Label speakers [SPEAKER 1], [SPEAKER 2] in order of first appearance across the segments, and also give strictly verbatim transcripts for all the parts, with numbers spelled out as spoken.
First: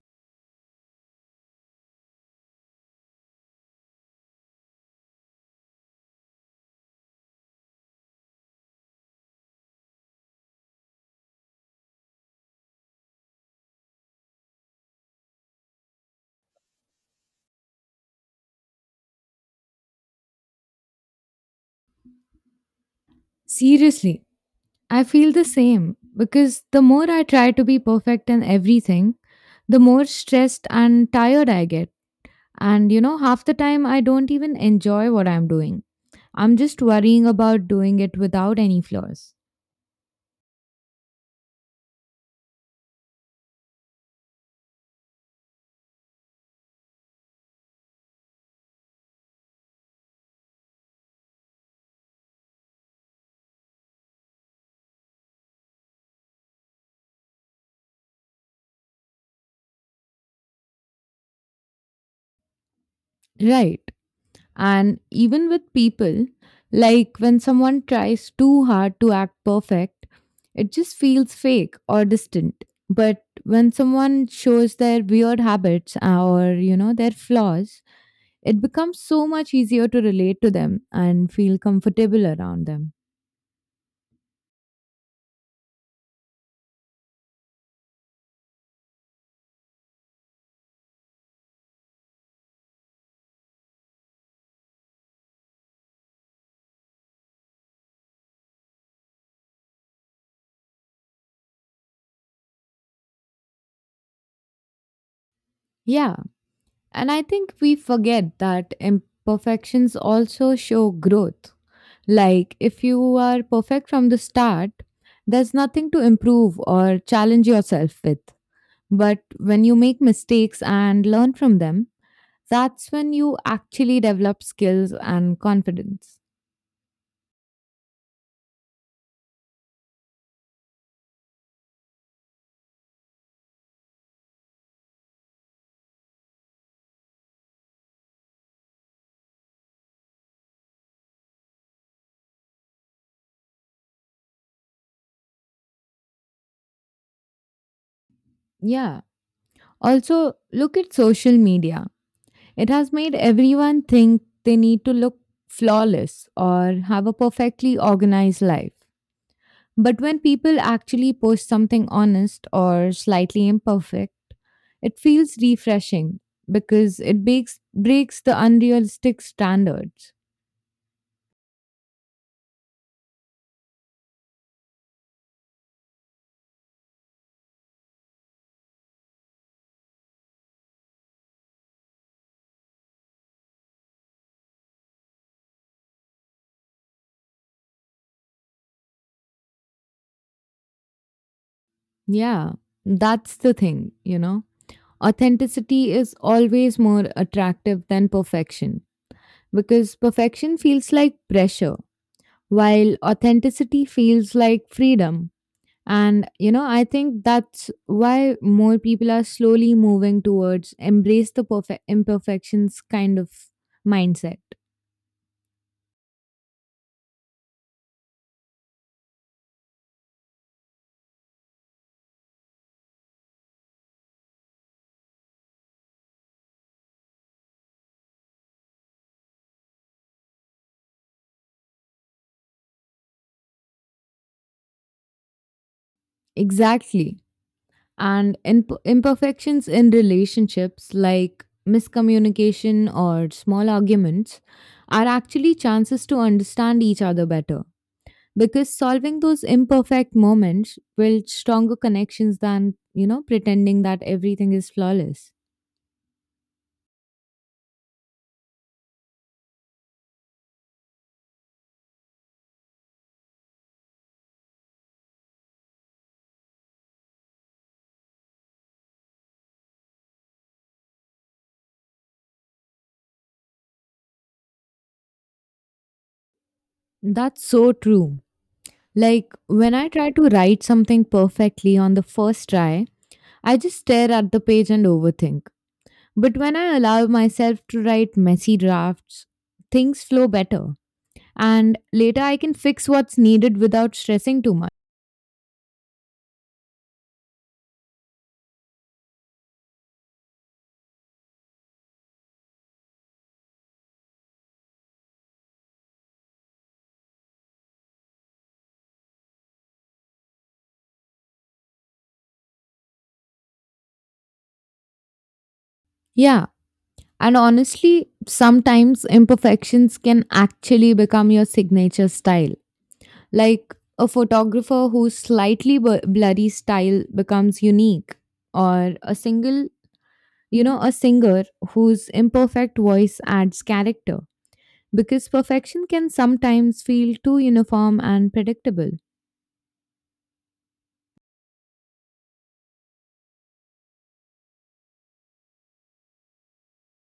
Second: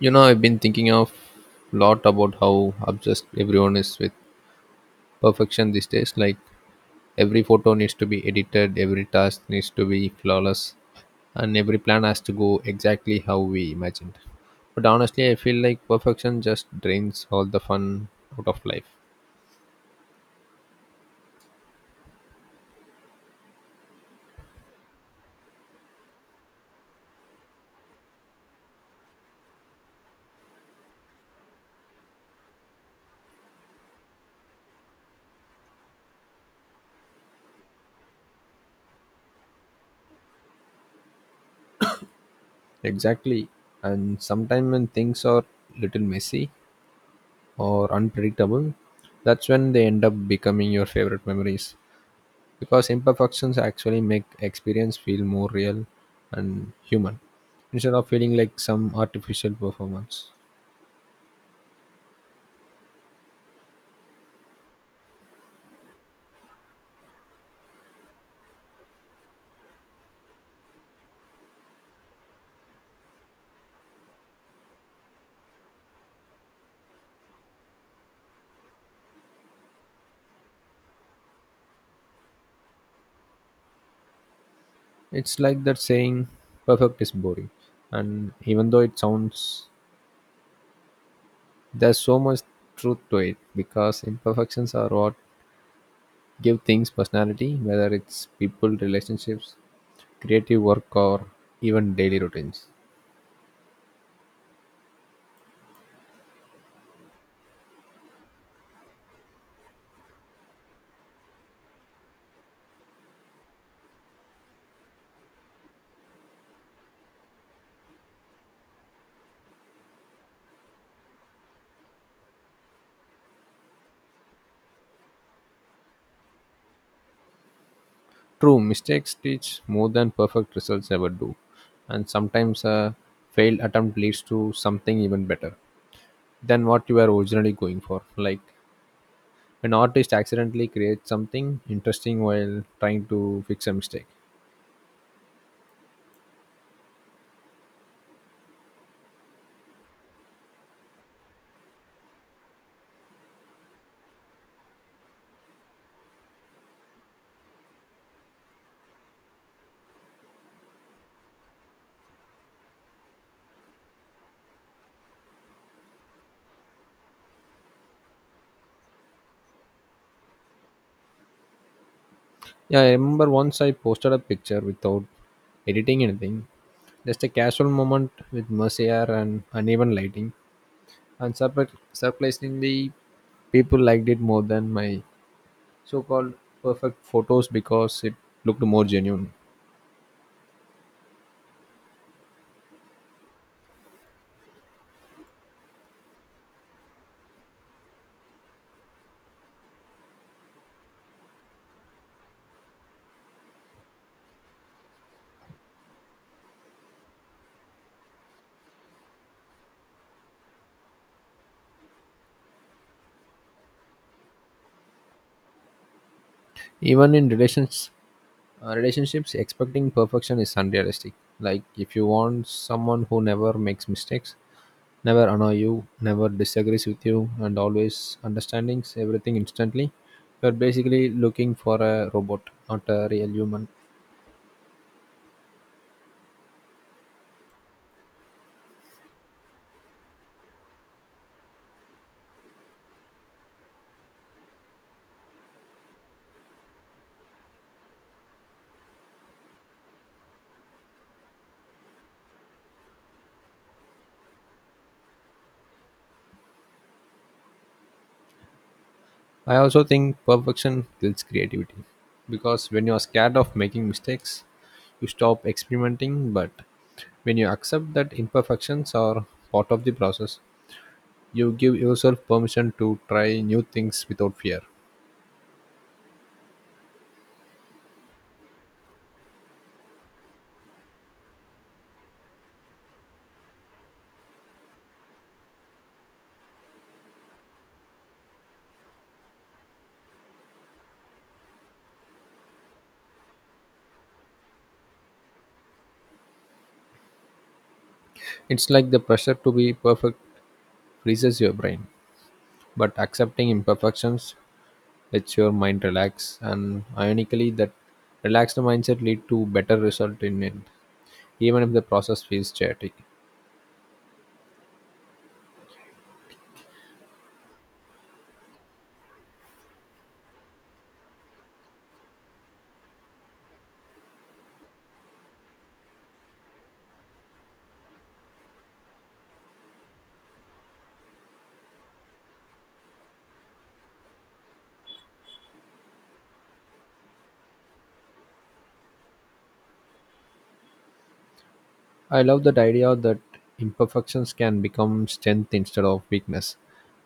[SPEAKER 1] You know, I've been thinking of lot about how obsessed everyone is with perfection these days. Like every photo needs to be edited, every task needs to be flawless, and every plan has to go exactly how we imagined. But honestly, I feel like perfection just drains all the fun out of life.
[SPEAKER 2] Seriously, I feel the same because the more I try to be perfect in everything, the more stressed and tired I get. And you know, half the time I don't even enjoy what I'm doing. I'm just worrying about doing it without any flaws.
[SPEAKER 1] Exactly. And sometimes when things are little messy or unpredictable, that's when they end up becoming your favorite memories, because imperfections actually make experience feel more real and human instead of feeling like some artificial performance.
[SPEAKER 2] Right. And even with people, like when someone tries too hard to act perfect, it just feels fake or distant. But when someone shows their weird habits uh, or, you know, their flaws, it becomes so much easier to relate to them and feel comfortable around them.
[SPEAKER 1] It's like that saying perfect is boring, and even though it sounds, there's so much truth to it because imperfections are what give things personality, whether it's people, relationships, creative work, or even daily routines.
[SPEAKER 2] Yeah, and I think we forget that imperfections also show growth. Like, if you are perfect from the start, there's nothing to improve or challenge yourself with. But when you make mistakes and learn from them, that's when you actually develop skills and confidence.
[SPEAKER 1] True, mistakes teach more than perfect results ever do, and sometimes a failed attempt leads to something even better than what you were originally going for. Like an artist accidentally creates something interesting while trying to fix a mistake.
[SPEAKER 2] Yeah. Also, look at social media. It has made everyone think they need to look flawless or have a perfectly organized life. But when people actually post something honest or slightly imperfect, it feels refreshing because it breaks, breaks the unrealistic standards.
[SPEAKER 1] Yeah, I remember once I posted a picture without editing anything, just a casual moment with messy air and uneven lighting, and surpri- surprisingly, people liked it more than my so-called perfect photos because it looked more genuine.
[SPEAKER 2] Yeah, that's the thing, you know? Authenticity is always more attractive than perfection because perfection feels like pressure, while authenticity feels like freedom. And you know, I think that's why more people are slowly moving towards embrace the perfect imperfections kind of mindset.
[SPEAKER 1] Even in relations, uh, relationships, expecting perfection is unrealistic. Like if you want someone who never makes mistakes, never annoy you, never disagrees with you, and always understandings everything instantly, you're basically looking for a robot, not a real human.
[SPEAKER 2] Exactly. And in- imperfections in relationships like miscommunication or small arguments are actually chances to understand each other better, because solving those imperfect moments build stronger connections than you know pretending that everything is flawless.
[SPEAKER 1] I also think perfection kills creativity because when you're scared of making mistakes, you stop experimenting. But when you accept that imperfections are part of the process, you give yourself permission to try new things without fear.
[SPEAKER 2] That's so true. Like when I try to write something perfectly on the first try, I just stare at the page and overthink. But when I allow myself to write messy drafts, things flow better, and later I can fix what's needed without stressing too much.
[SPEAKER 1] It's like the pressure to be perfect freezes your brain, but accepting imperfections lets your mind relax. And ironically, that relaxed mindset lead to better result in it, even if the process feels chaotic.
[SPEAKER 2] Yeah, and honestly, sometimes imperfections can actually become your signature style. Like a photographer whose slightly bu- blurry style becomes unique, or a single, you know, a singer whose imperfect voice adds character. Because perfection can sometimes feel too uniform and predictable.
[SPEAKER 1] I love that idea that imperfections can become strength instead of weakness.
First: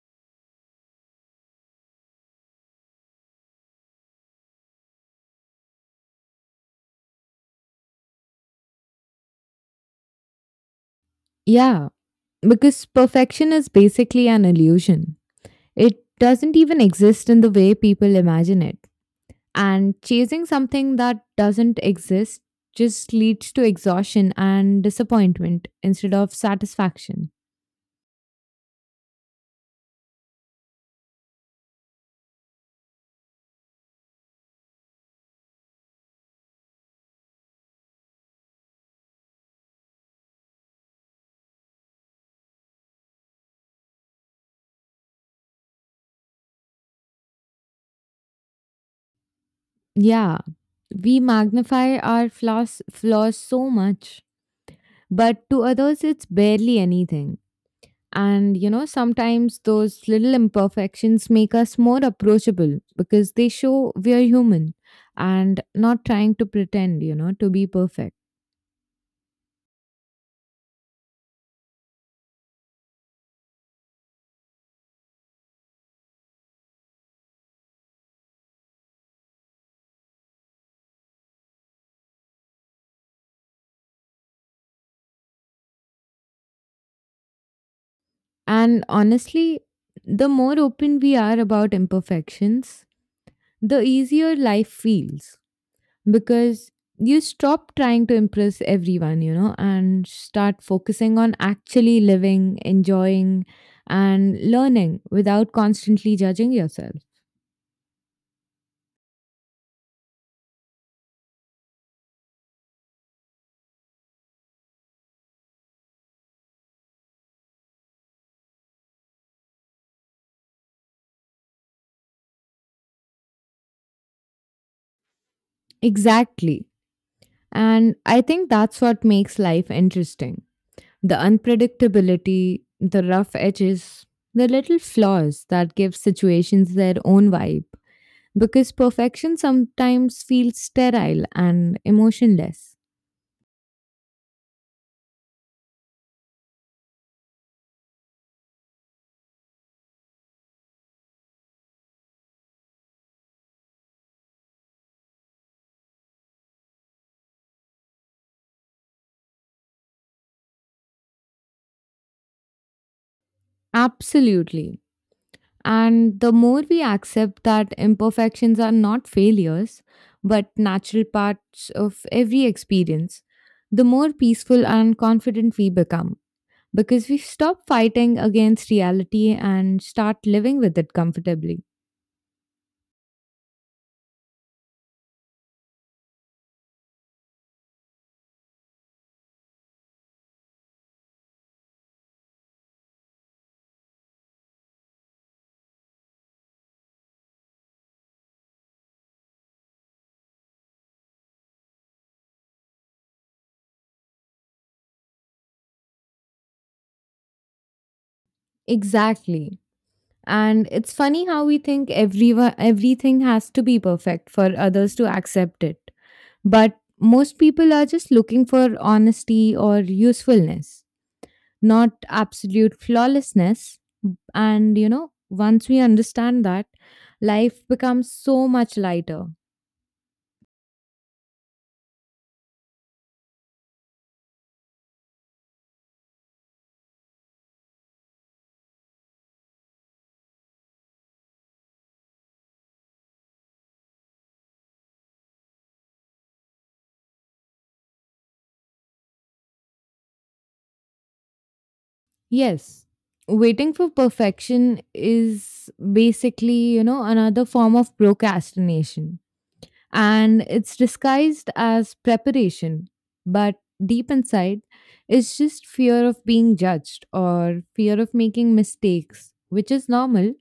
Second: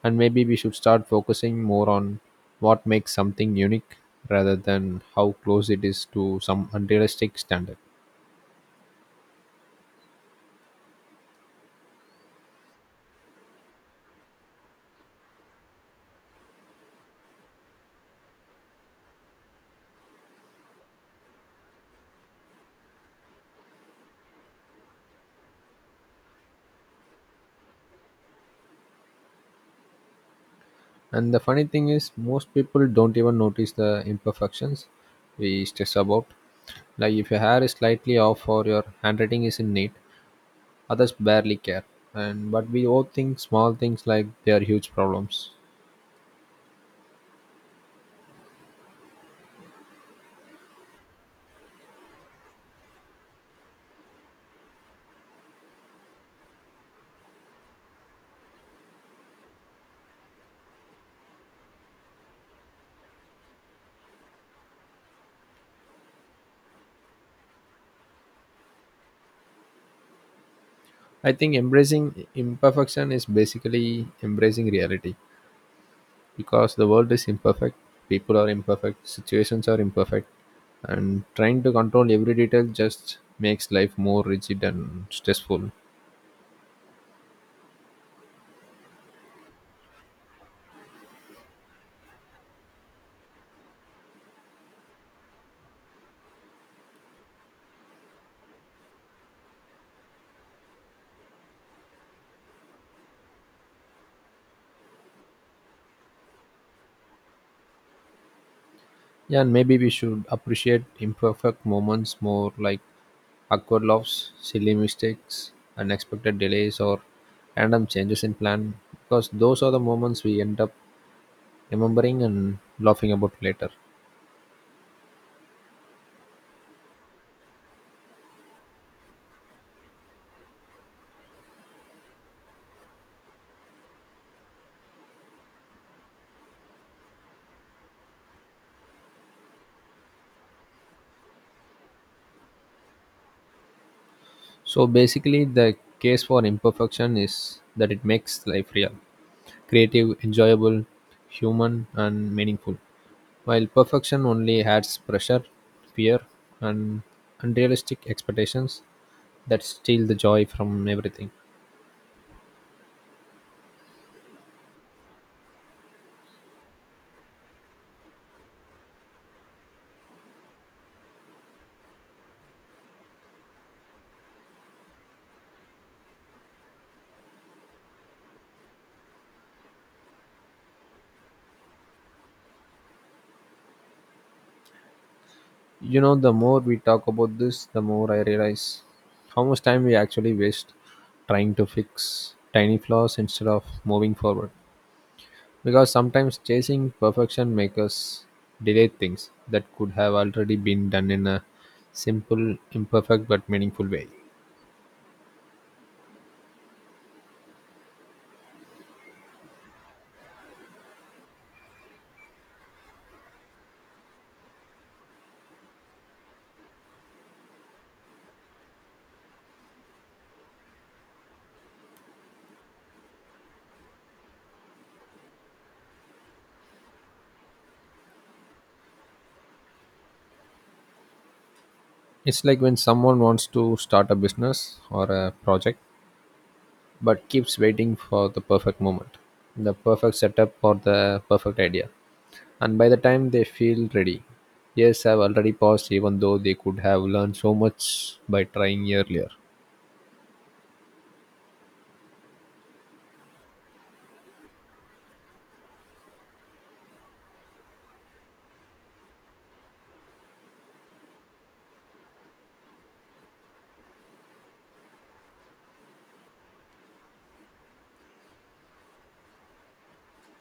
[SPEAKER 1] And maybe we should start focusing more on what makes something unique rather than how close it is to some unrealistic standard.
[SPEAKER 2] Yeah, because perfection is basically an illusion. It doesn't even exist in the way people imagine it. And chasing something that doesn't exist just leads to exhaustion and disappointment instead of satisfaction.
[SPEAKER 1] And the funny thing is, most people don't even notice the imperfections we stress about. Like if your hair is slightly off or your handwriting isn't neat, others barely care. And but we all think small things like they are huge problems.
[SPEAKER 2] Yeah, we magnify our flaws flaws so much, but to others it's barely anything. And you know, sometimes those little imperfections make us more approachable because they show we are human and not trying to pretend, you know, to be perfect.
[SPEAKER 1] I think embracing imperfection is basically embracing reality because the world is imperfect, people are imperfect, situations are imperfect, and trying to control every detail just makes life more rigid and stressful.
[SPEAKER 2] And honestly, the more open we are about imperfections, the easier life feels because you stop trying to impress everyone, you know, and start focusing on actually living, enjoying, and learning without constantly judging yourself.
[SPEAKER 1] Yeah, and maybe we should appreciate imperfect moments more, like awkward laughs, silly mistakes, unexpected delays, or random changes in plan, because those are the moments we end up remembering and laughing about later.
[SPEAKER 2] Exactly. And I think that's what makes life interesting: the unpredictability, the rough edges, the little flaws that give situations their own vibe. Because perfection sometimes feels sterile and emotionless.
[SPEAKER 1] So basically, the case for imperfection is that it makes life real, creative, enjoyable, human, and meaningful. While perfection only adds pressure, fear, and unrealistic expectations that steal the joy from everything.
[SPEAKER 2] Absolutely. And the more we accept that imperfections are not failures, but natural parts of every experience, the more peaceful and confident we become because we stop fighting against reality and start living with it comfortably.
[SPEAKER 1] You know, the more we talk about this, the more I realize how much time we actually waste trying to fix tiny flaws instead of moving forward, because sometimes chasing perfection makes us delay things that could have already been done in a simple, imperfect but meaningful way.
[SPEAKER 2] Exactly. And it's funny how we think everyone, everything has to be perfect for others to accept it. But most people are just looking for honesty or usefulness, not absolute flawlessness. And, you know, once we understand that, life becomes so much lighter.
[SPEAKER 1] It's like when someone wants to start a business or a project but keeps waiting for the perfect moment, the perfect setup, or the perfect idea, and by the time they feel ready, years have already passed, even though they could have learned so much by trying earlier.
[SPEAKER 2] Yes, waiting for perfection is basically, you know, another form of procrastination. And it's disguised as preparation. But deep inside, it's just fear of being judged or fear of making mistakes, which is normal,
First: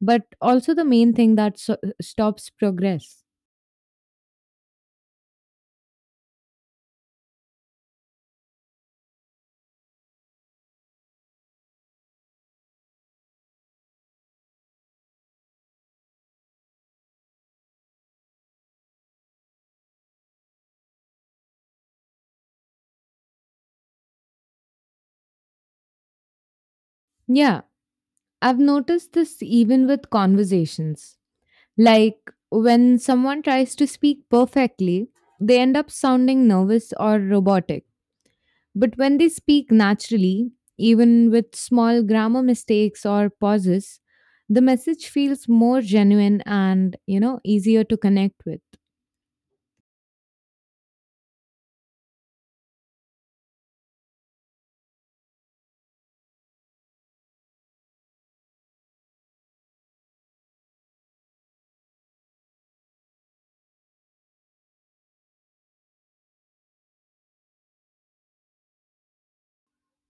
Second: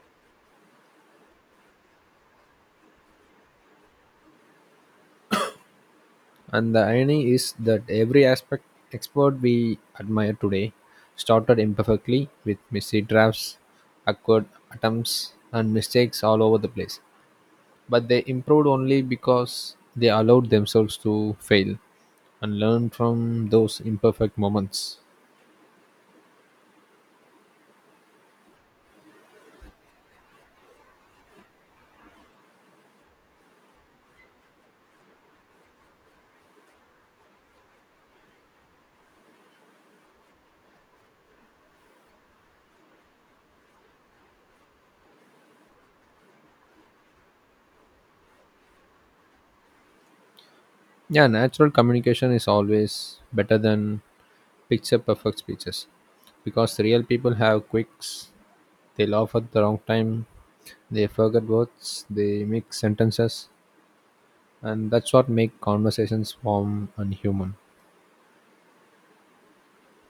[SPEAKER 2] but also the main thing that so- stops progress.
[SPEAKER 1] And the irony is that every aspect expert we admire today started imperfectly with messy drafts, awkward attempts, and mistakes all over the place. But they improved only because they allowed themselves to fail and learn from those imperfect moments.
[SPEAKER 2] Yeah, I've noticed this even with conversations. Like when someone tries to speak perfectly, they end up sounding nervous or robotic. But when they speak naturally, even with small grammar mistakes or pauses, the message feels more genuine and, you know, easier to connect with.
[SPEAKER 1] Yeah, natural communication is always better than picture perfect speeches because real people have quirks, they laugh at the wrong time, they forget words, they mix sentences, and that's what make conversations warm and human.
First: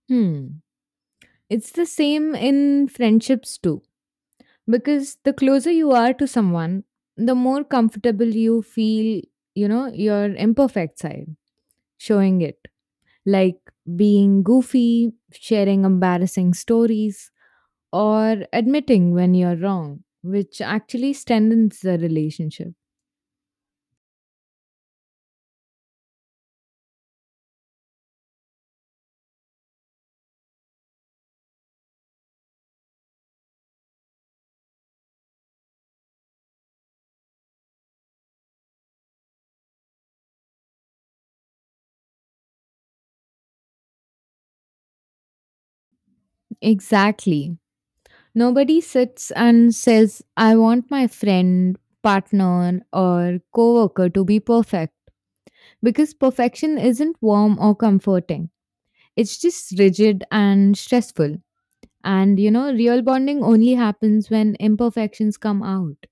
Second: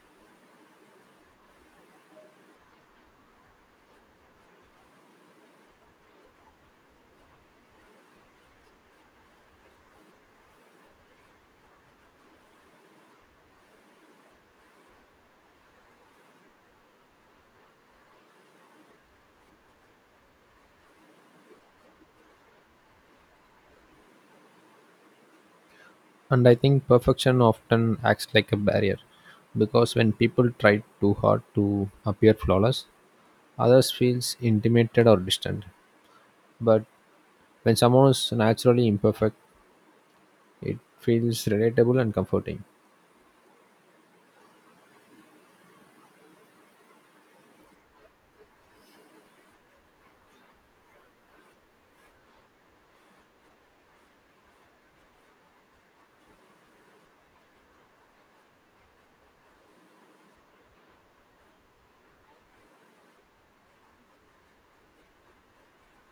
[SPEAKER 2] Hmm. It's the same in friendships too, because the closer you are to someone, the more comfortable you feel, you know, your imperfect side. Showing it, like being goofy, sharing embarrassing stories, or admitting when you're wrong, which actually strengthens the relationship.
[SPEAKER 1] And I think perfection often acts like a barrier because when people try too hard to appear flawless, others feels intimidated or distant. But when someone is naturally imperfect, it feels relatable and comforting.
[SPEAKER 2] Exactly. Nobody sits and says, I want my friend, partner, or coworker to be perfect because perfection isn't warm or comforting. It's just rigid and stressful. And you know, real bonding only happens when imperfections come out.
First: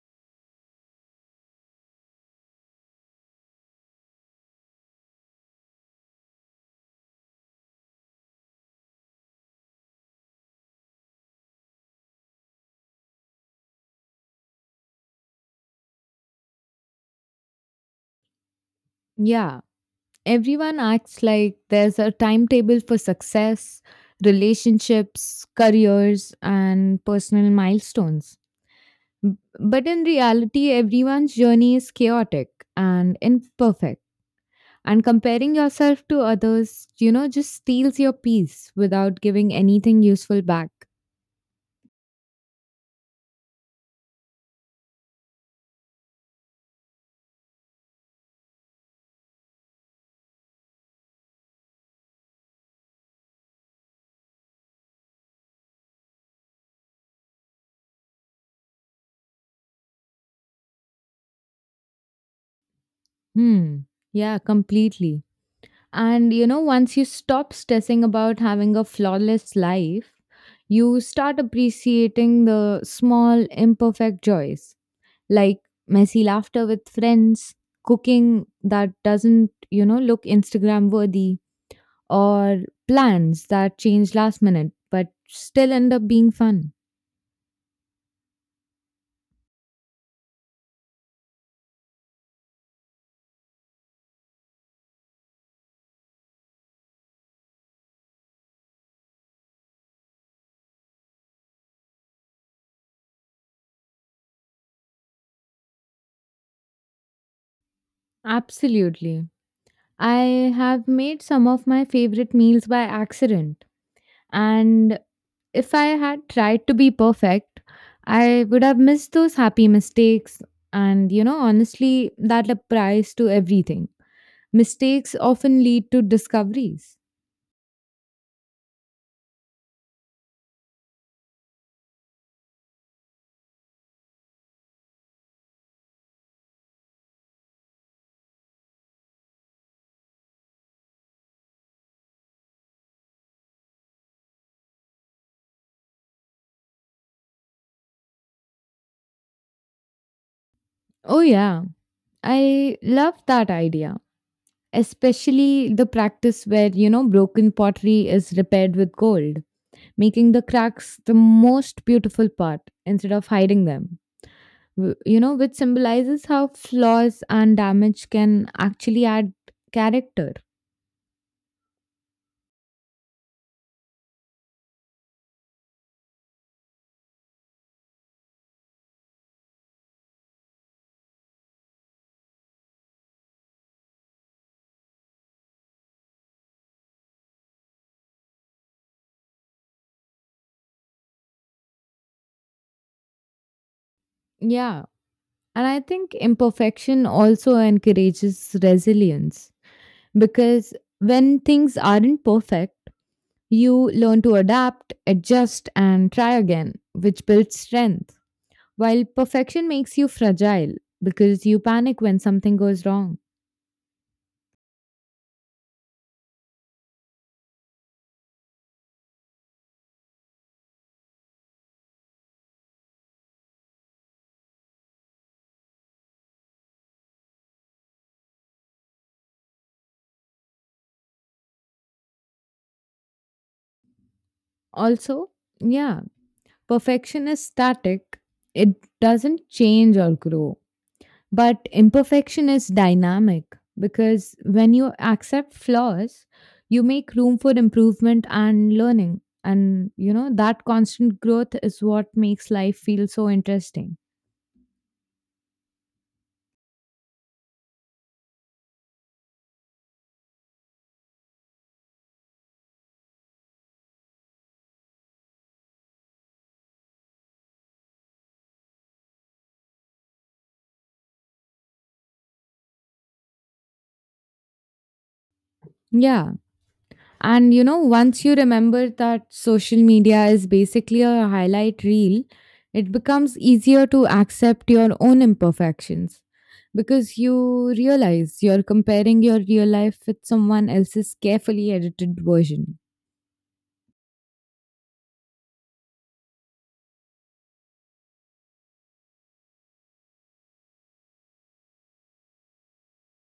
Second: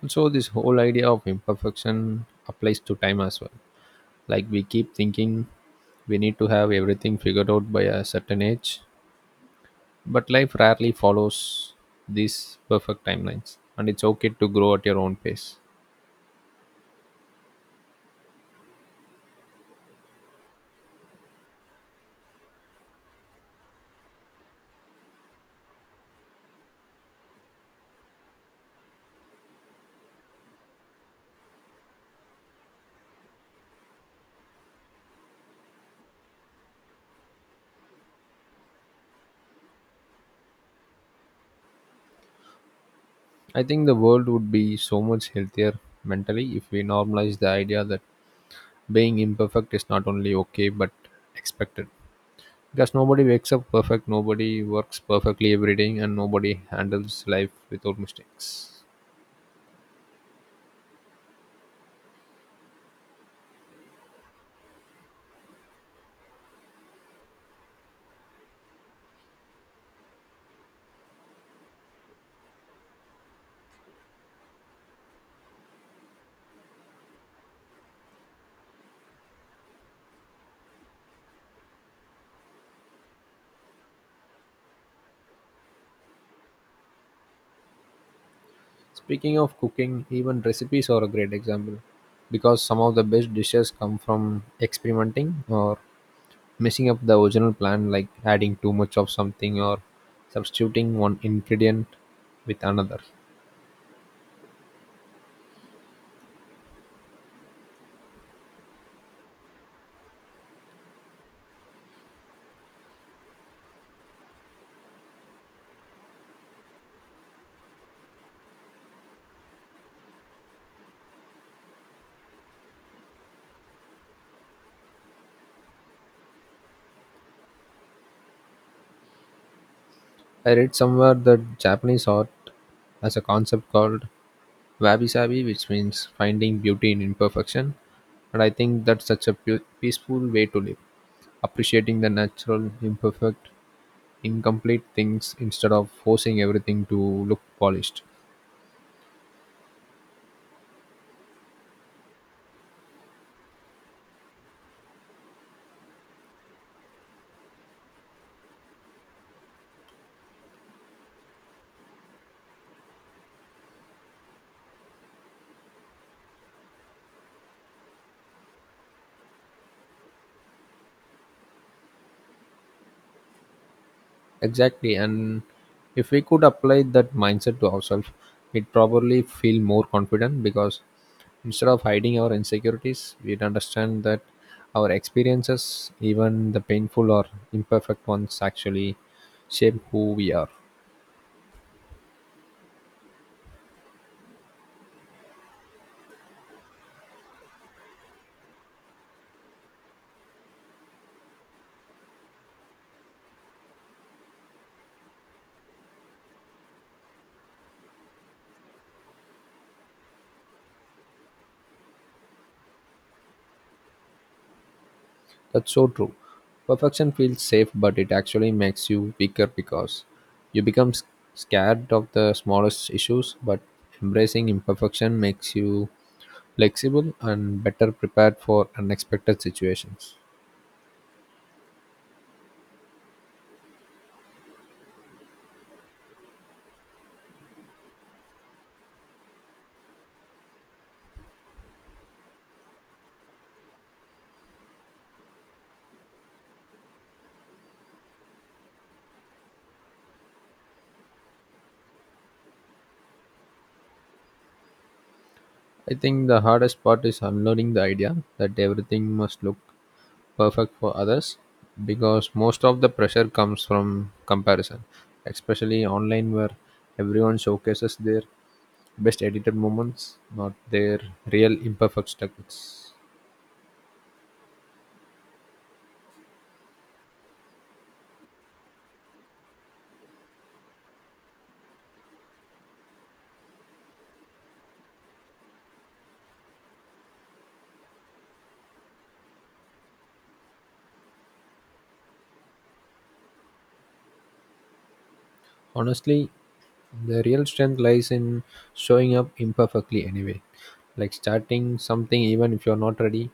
[SPEAKER 1] Also, this whole idea of imperfection applies to time as well. Like we keep thinking we need to have everything figured out by a certain age. But life rarely follows these perfect timelines, and it's okay to grow at your own pace.
[SPEAKER 2] Yeah, everyone acts like there's a timetable for success, relationships, careers, and personal milestones. B- But in reality, everyone's journey is chaotic and imperfect. And comparing yourself to others, you know, just steals your peace without giving anything useful back.
[SPEAKER 1] I think the world would be so much healthier mentally if we normalize the idea that being imperfect is not only okay but expected. Because nobody wakes up perfect, nobody works perfectly every day, and nobody handles life without mistakes.
[SPEAKER 2] Hmm. Yeah, completely. And you know, once you stop stressing about having a flawless life, you start appreciating the small, imperfect joys like messy laughter with friends, cooking that doesn't, you know, look Instagram worthy, or plans that change last minute but still end up being fun.
[SPEAKER 1] Speaking of cooking, even recipes are a great example because some of the best dishes come from experimenting or messing up the original plan, like adding too much of something or substituting one ingredient with another.
[SPEAKER 2] Absolutely. I have made some of my favorite meals by accident. And if I had tried to be perfect, I would have missed those happy mistakes. And, you know, honestly, that applies to everything. Mistakes often lead to discoveries.
[SPEAKER 1] I read somewhere that Japanese art has a concept called wabi sabi, which means finding beauty in imperfection. And I think that's such a pu- peaceful way to live, appreciating the natural, imperfect, incomplete things instead of forcing everything to look polished.
[SPEAKER 2] Oh, yeah. I love that idea, especially the practice where, you know, broken pottery is repaired with gold, making the cracks the most beautiful part instead of hiding them. W- You know, which symbolizes how flaws and damage can actually add character.
[SPEAKER 1] Exactly. And if we could apply that mindset to ourselves, we'd probably feel more confident because instead of hiding our insecurities, we'd understand that our experiences, even the painful or imperfect ones, actually shape who we are.
[SPEAKER 2] Yeah. And I think imperfection also encourages resilience because when things aren't perfect, you learn to adapt, adjust, and try again, which builds strength. While perfection makes you fragile because you panic when something goes wrong.
[SPEAKER 1] That's so true. Perfection feels safe, but it actually makes you weaker because you become s- scared of the smallest issues, but embracing imperfection makes you flexible and better prepared for unexpected situations.
[SPEAKER 2] Also, yeah, perfection is static, it doesn't change or grow. But imperfection is dynamic because when you accept flaws, you make room for improvement and learning. And, you know, that constant growth is what makes life feel so interesting.
[SPEAKER 1] I think the hardest part is unlearning the idea that everything must look perfect for others because most of the pressure comes from comparison, especially online, where everyone showcases their best edited moments, not their real imperfect struggles.
[SPEAKER 2] Yeah. And you know, once you remember that social media is basically a highlight reel, it becomes easier to accept your own imperfections because you realize you're comparing your real life with someone else's carefully edited version.
[SPEAKER 1] Honestly, the real strength lies in showing up imperfectly anyway, like starting something even if you're not ready,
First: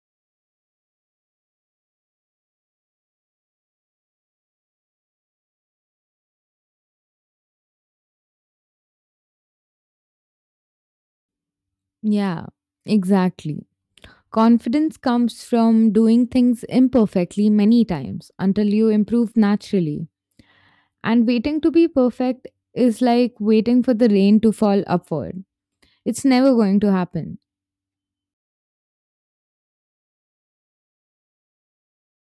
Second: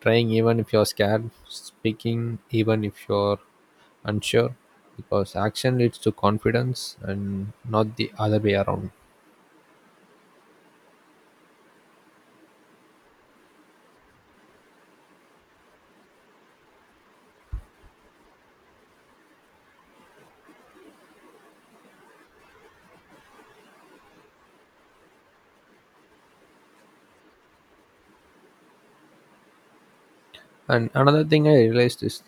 [SPEAKER 1] trying even if you're scared, speaking even if you're unsure, because action leads to confidence and not the other way around.
[SPEAKER 2] Yeah, exactly. Confidence comes from doing things imperfectly many times until you improve naturally. And waiting to be perfect is like waiting for the rain to fall upward. It's never going to happen.
[SPEAKER 1] And another thing I realized is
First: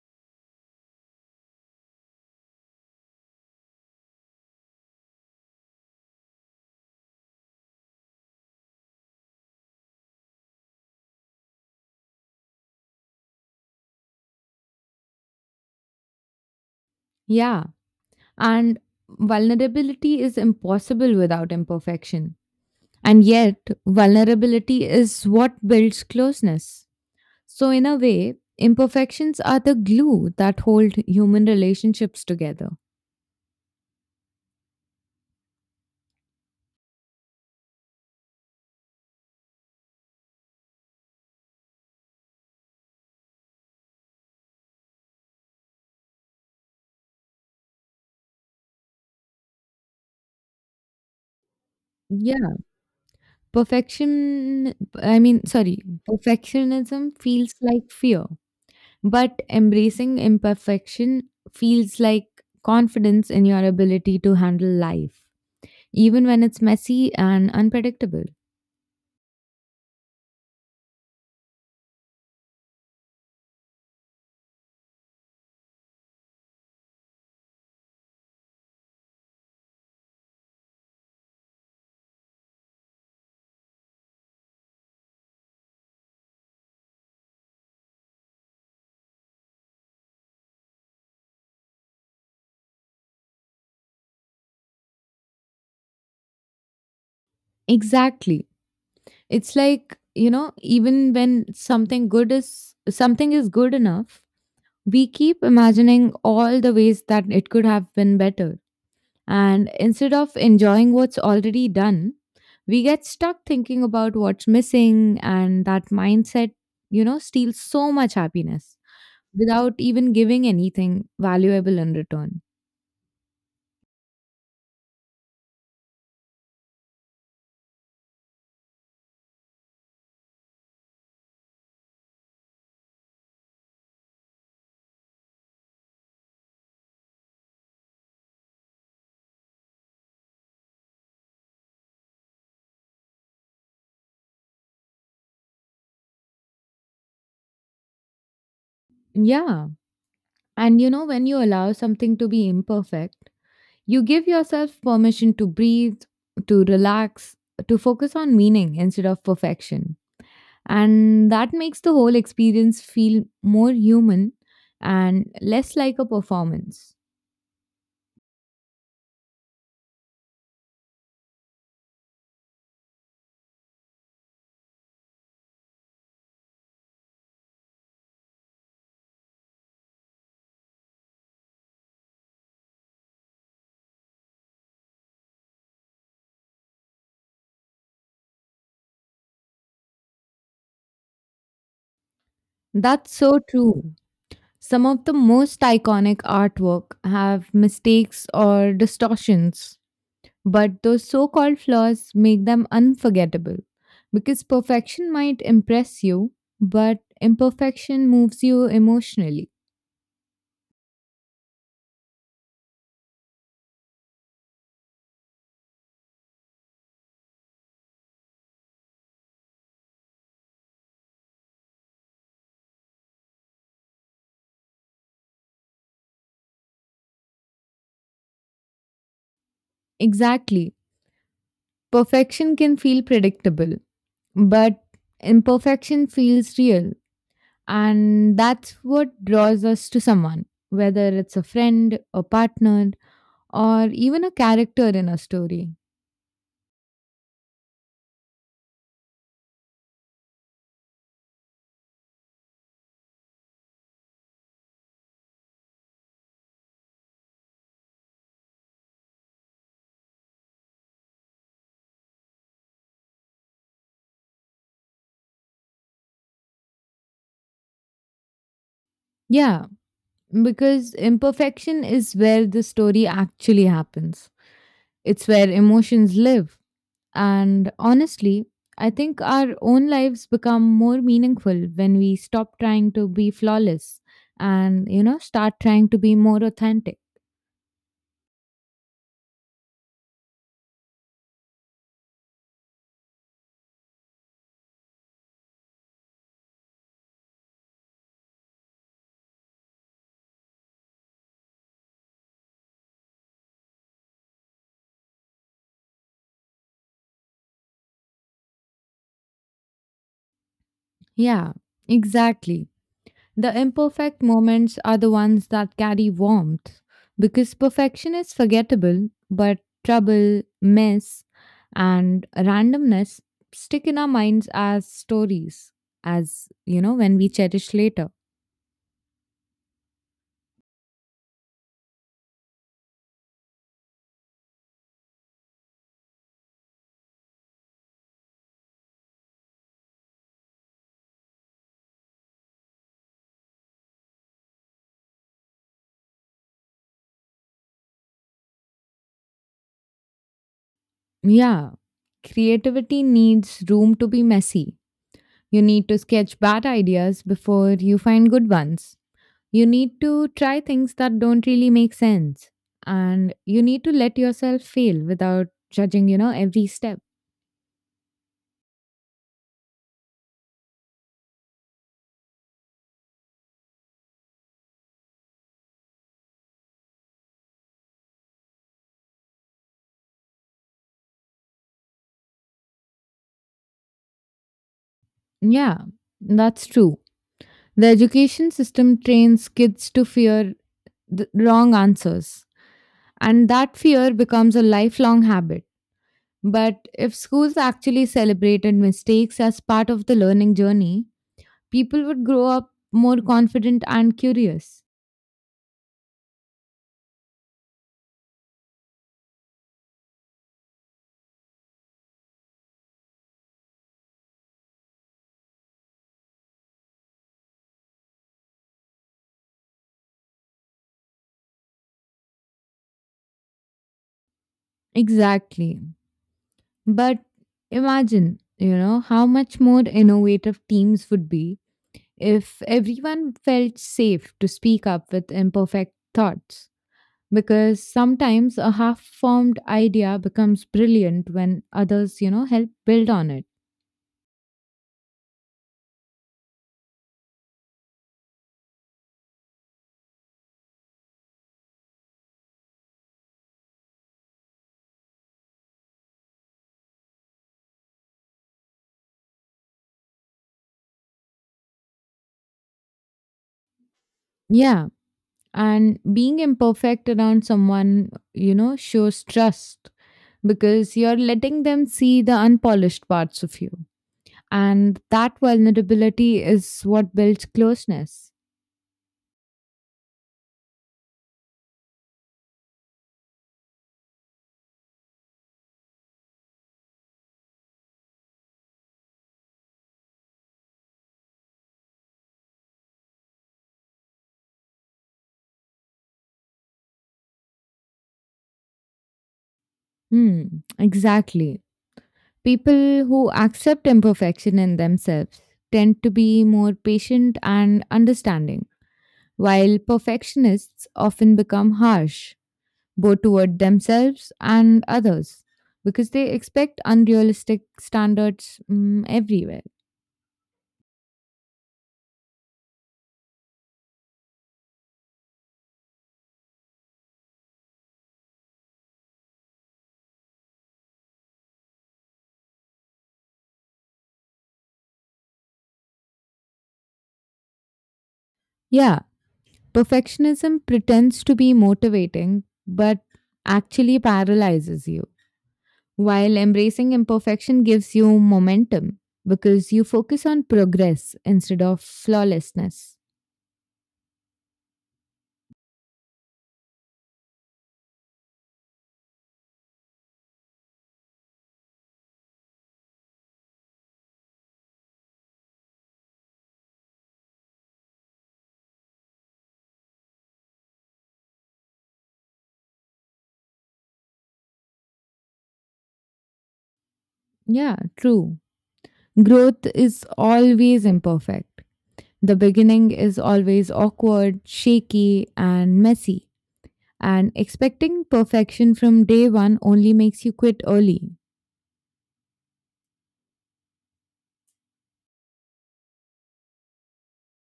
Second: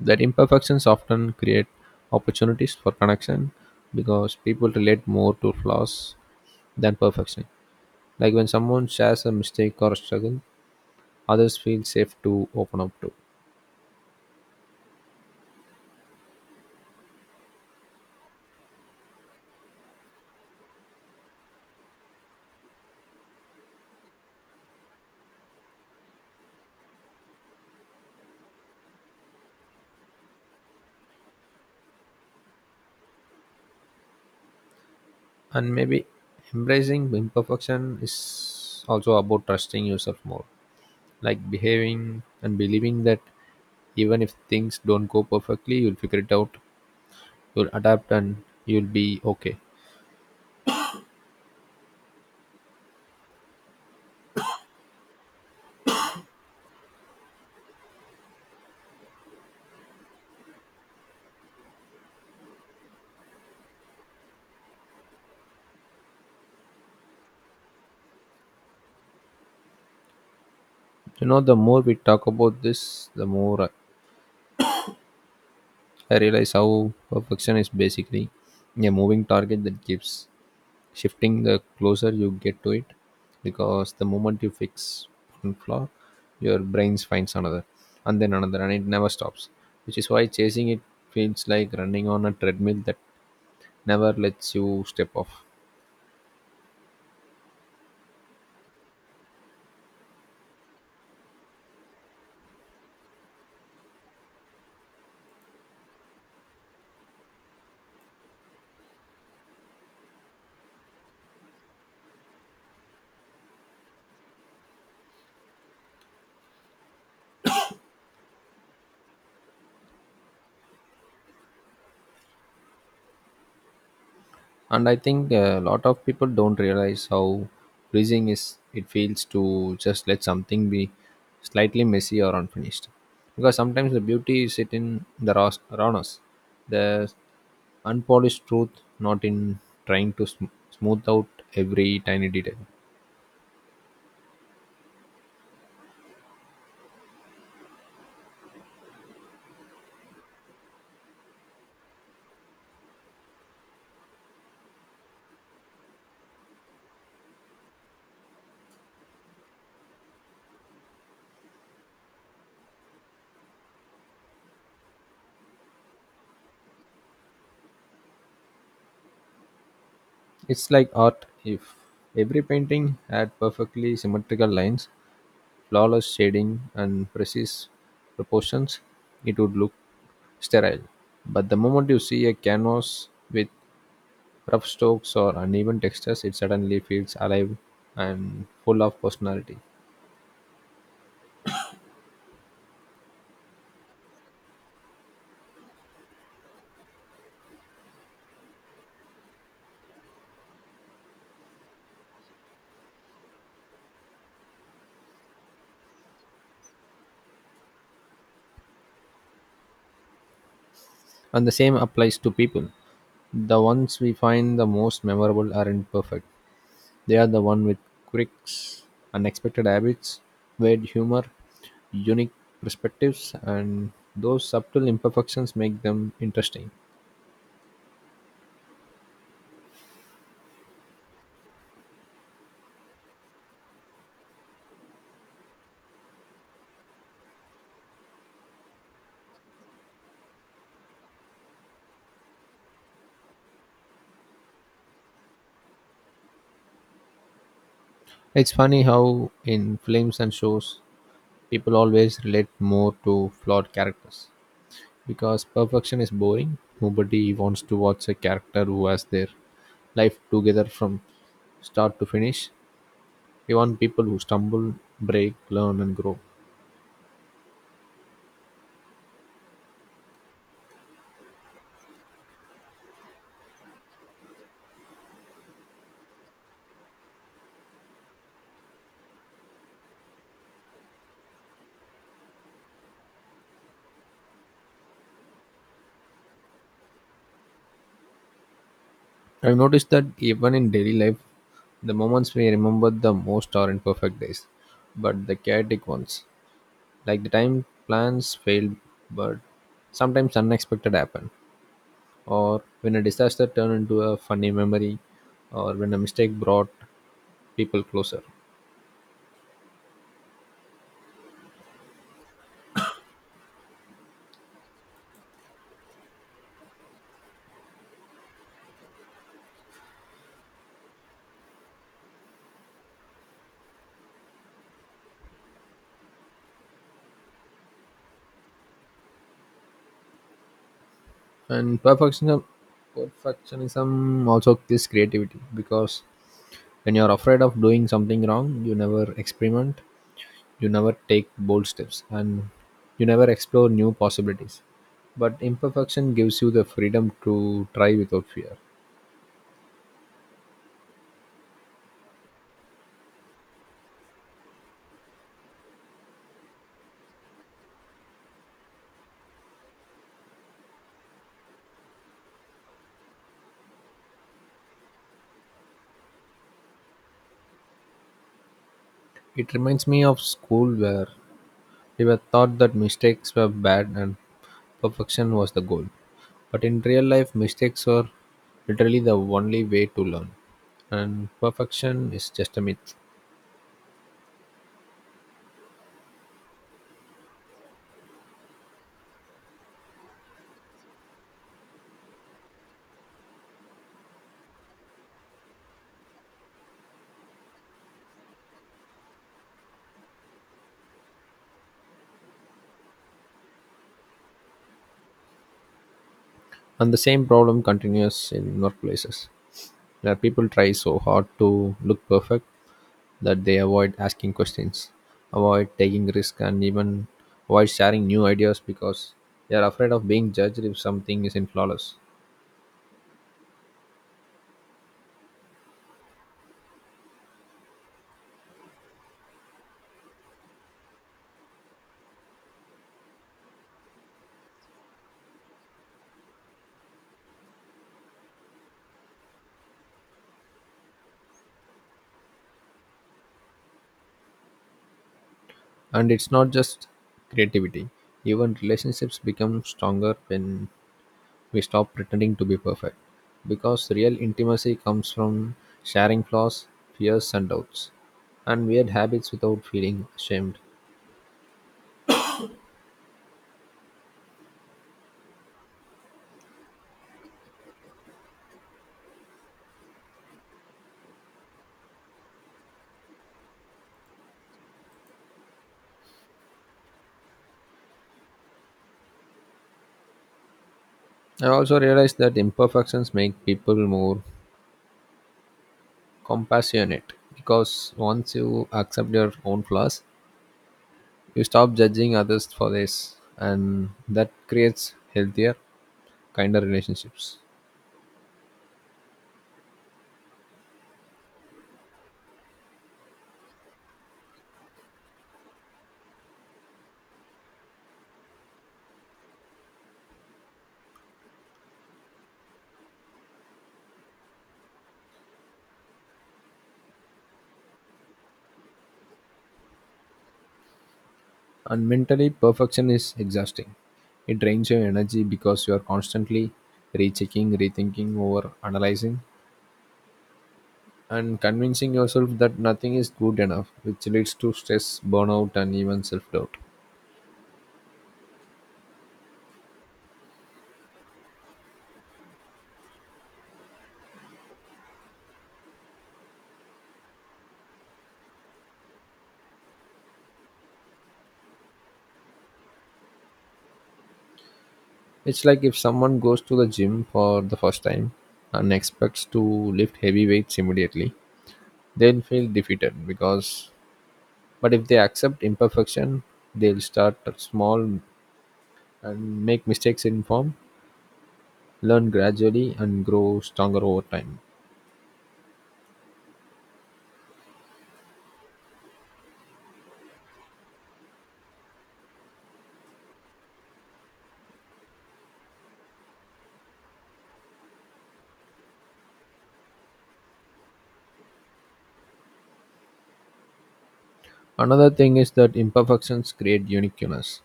[SPEAKER 1] that imperfections often create opportunities for connection because people relate more to flaws than perfection. Like when someone shares a mistake or a struggle, others feel safe to open up to.
[SPEAKER 2] Yeah. And vulnerability is impossible without imperfection. And yet, vulnerability is what builds closeness. So, in a way, imperfections are the glue that hold human relationships together.
[SPEAKER 1] And maybe embracing imperfection is also about trusting yourself more. Like behaving and believing that even if things don't go perfectly, you'll figure it out, you'll adapt, and you'll be okay.
[SPEAKER 2] Yeah, perfection, I mean, sorry, perfectionism feels like fear, but embracing imperfection feels like confidence in your ability to handle life, even when it's messy and unpredictable.
[SPEAKER 1] You know, the more we talk about this, the more I realize how perfection is basically a moving target that keeps shifting the closer you get to it, because the moment you fix one flaw, your brain finds another, and then another, and it never stops, which is why chasing it feels like running on a treadmill that never lets you step off.
[SPEAKER 2] Exactly. It's like, you know, even when something good is something is good enough, we keep imagining all the ways that it could have been better. And instead of enjoying what's already done, we get stuck thinking about what's missing, and that mindset, you know, steals so much happiness without even giving anything valuable in return.
[SPEAKER 1] And I think a lot of people don't realize how freezing is it feels to just let something be slightly messy or unfinished, because sometimes the beauty is it in the raw- rawness, the unpolished truth, not in trying to sm- smooth out every tiny detail.
[SPEAKER 2] Yeah. And you know, when you allow something to be imperfect, you give yourself permission to breathe, to relax, to focus on meaning instead of perfection. And that makes the whole experience feel more human and less like a performance.
[SPEAKER 1] It's like art. If every painting had perfectly symmetrical lines, flawless shading, and precise proportions, it would look sterile. But the moment you see a canvas with rough strokes or uneven textures, it suddenly feels alive and full of personality.
[SPEAKER 2] That's so true. Some of the most iconic artwork have mistakes or distortions, but those so called flaws make them unforgettable because perfection might impress you, but imperfection moves you emotionally.
[SPEAKER 1] And the same applies to people. The ones we find the most memorable aren't perfect. They are the one with quirks, unexpected habits, weird humor, unique perspectives, and those subtle imperfections make them interesting.
[SPEAKER 2] Exactly. Perfection can feel predictable, but imperfection feels real, and that's what draws us to someone, whether it's a friend, a partner, or even a character in a story.
[SPEAKER 1] It's funny how, in films and shows, people always relate more to flawed characters. Because perfection is boring, nobody wants to watch a character who has their life together from start to finish. We want people who stumble, break, learn, and grow.
[SPEAKER 2] Yeah, because imperfection is where the story actually happens. It's where emotions live. And honestly, I think our own lives become more meaningful when we stop trying to be flawless and, you know, start trying to be more authentic.
[SPEAKER 1] I've noticed that even in daily life, the moments we remember the most are imperfect days, but the chaotic ones. Like the time plans failed, but sometimes unexpected happen, or when a disaster turned into a funny memory, or when a mistake brought people closer.
[SPEAKER 2] Yeah, exactly. The imperfect moments are the ones that carry warmth because perfection is forgettable, but trouble, mess, and randomness stick in our minds as stories, as you know, when we cherish later.
[SPEAKER 1] And perfectionism perfectionism also kills creativity because when you're afraid of doing something wrong, you never experiment, you never take bold steps, and you never explore new possibilities. But imperfection gives you the freedom to try without fear.
[SPEAKER 2] Yeah. Creativity needs room to be messy. You need to sketch bad ideas before you find good ones. You need to try things that don't really make sense. And you need to let yourself fail without judging, you know, every step.
[SPEAKER 1] It reminds me of school, where he were taught that mistakes were bad and perfection was the goal. But in real life, mistakes are literally the only way to learn, and perfection is just a myth.
[SPEAKER 2] Yeah, that's true. The education system trains kids to fear the wrong answers. And that fear becomes a lifelong habit. But if schools actually celebrated mistakes as part of the learning journey, people would grow up more confident and curious.
[SPEAKER 1] And the same problem continues in workplaces, where people try so hard to look perfect that they avoid asking questions, avoid taking risks, and even avoid sharing new ideas because they are afraid of being judged if something isn't flawless.
[SPEAKER 2] Exactly. But imagine, you know, how much more innovative teams would be if everyone felt safe to speak up with imperfect thoughts. Because sometimes a half formed idea becomes brilliant when others, you know, help build on it.
[SPEAKER 1] And it's not just creativity. Even relationships become stronger when we stop pretending to be perfect. Because real intimacy comes from sharing flaws, fears, and doubts, and weird habits without feeling ashamed.
[SPEAKER 2] Yeah. And being imperfect around someone, you know, shows trust because you're letting them see the unpolished parts of you, and that vulnerability is what builds closeness.
[SPEAKER 1] I also realized that imperfections make people more compassionate because once you accept your own flaws, you stop judging others for this, and that creates healthier, kinder relationships.
[SPEAKER 2] Hmm, exactly. People who accept imperfection in themselves tend to be more patient and understanding, while perfectionists often become harsh, both toward themselves and others because they expect unrealistic standards mm, everywhere.
[SPEAKER 1] And mentally, perfection is exhausting. It drains your energy because you are constantly rechecking, rethinking, over analyzing, and convincing yourself that nothing is good enough, which leads to stress, burnout, and even self doubt.
[SPEAKER 2] Yeah, perfectionism pretends to be motivating but actually paralyzes you, while embracing imperfection gives you momentum because you focus on progress instead of flawlessness.
[SPEAKER 1] It's like if someone goes to the gym for the first time and expects to lift heavy weights immediately, they'll feel defeated because, but if they accept imperfection, they'll start small and make mistakes in form, learn gradually, and grow stronger over time.
[SPEAKER 2] Yeah, true. Growth is always imperfect. The beginning is always awkward, shaky, and messy. And expecting perfection from day one only makes you quit early.
[SPEAKER 1] Another thing is that imperfections create uniqueness.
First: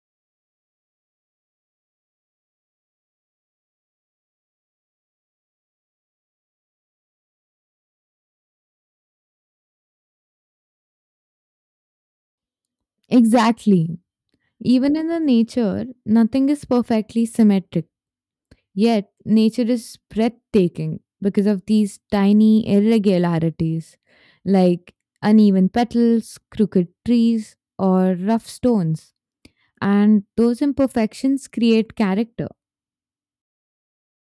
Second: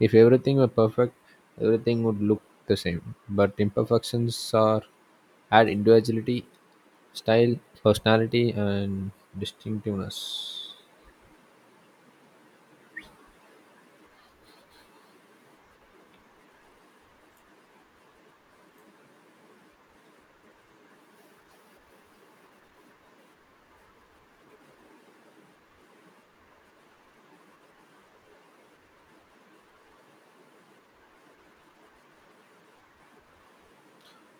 [SPEAKER 1] If everything were perfect, everything would look the same. But imperfections are add individuality, style, personality, and distinctiveness.
[SPEAKER 2] Exactly. Even in the nature, nothing is perfectly symmetric. Yet, nature is breathtaking because of these tiny irregularities, like uneven petals, crooked trees, or rough stones. And those imperfections create character.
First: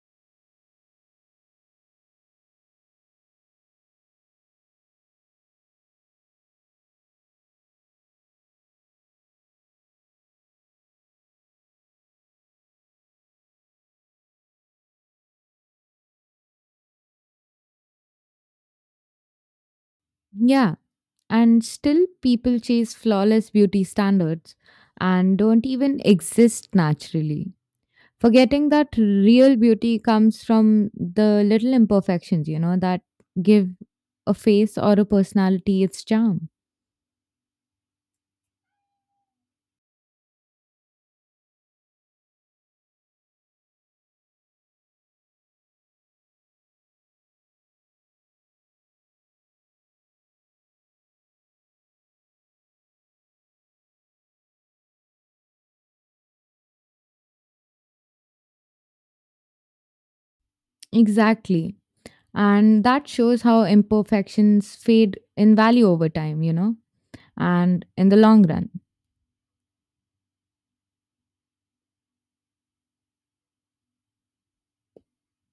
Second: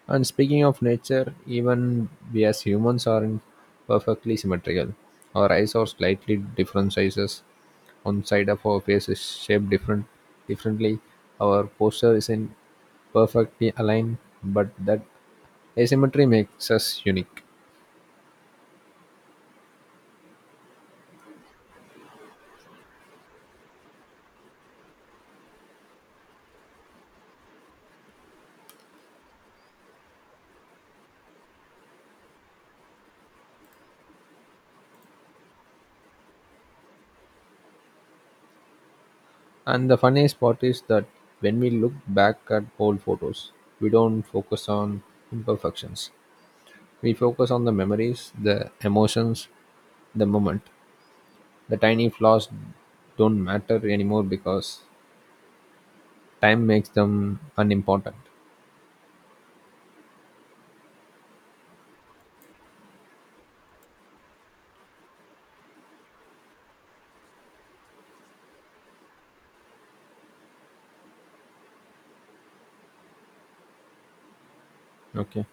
[SPEAKER 1] And speaking of nature, even we as humans aren't perfectly symmetrical. Our eyes are slightly different sizes. One side of our face is shaped different differently. Our posture isn't perfectly aligned, but that asymmetry makes us unique.
[SPEAKER 2] Yeah, and still people chase flawless beauty standards and don't even exist naturally. Forgetting that real beauty comes from the little imperfections, you know, that give a face or a personality its charm.
[SPEAKER 1] And the funniest part is that when we look back at old photos, we don't focus on imperfections. We focus on the memories, the emotions, the moment. The tiny flaws don't matter anymore because time makes them unimportant.
[SPEAKER 2] Exactly. And that shows how imperfections fade in value over time, you know, and in the long run.
[SPEAKER 1] Okay.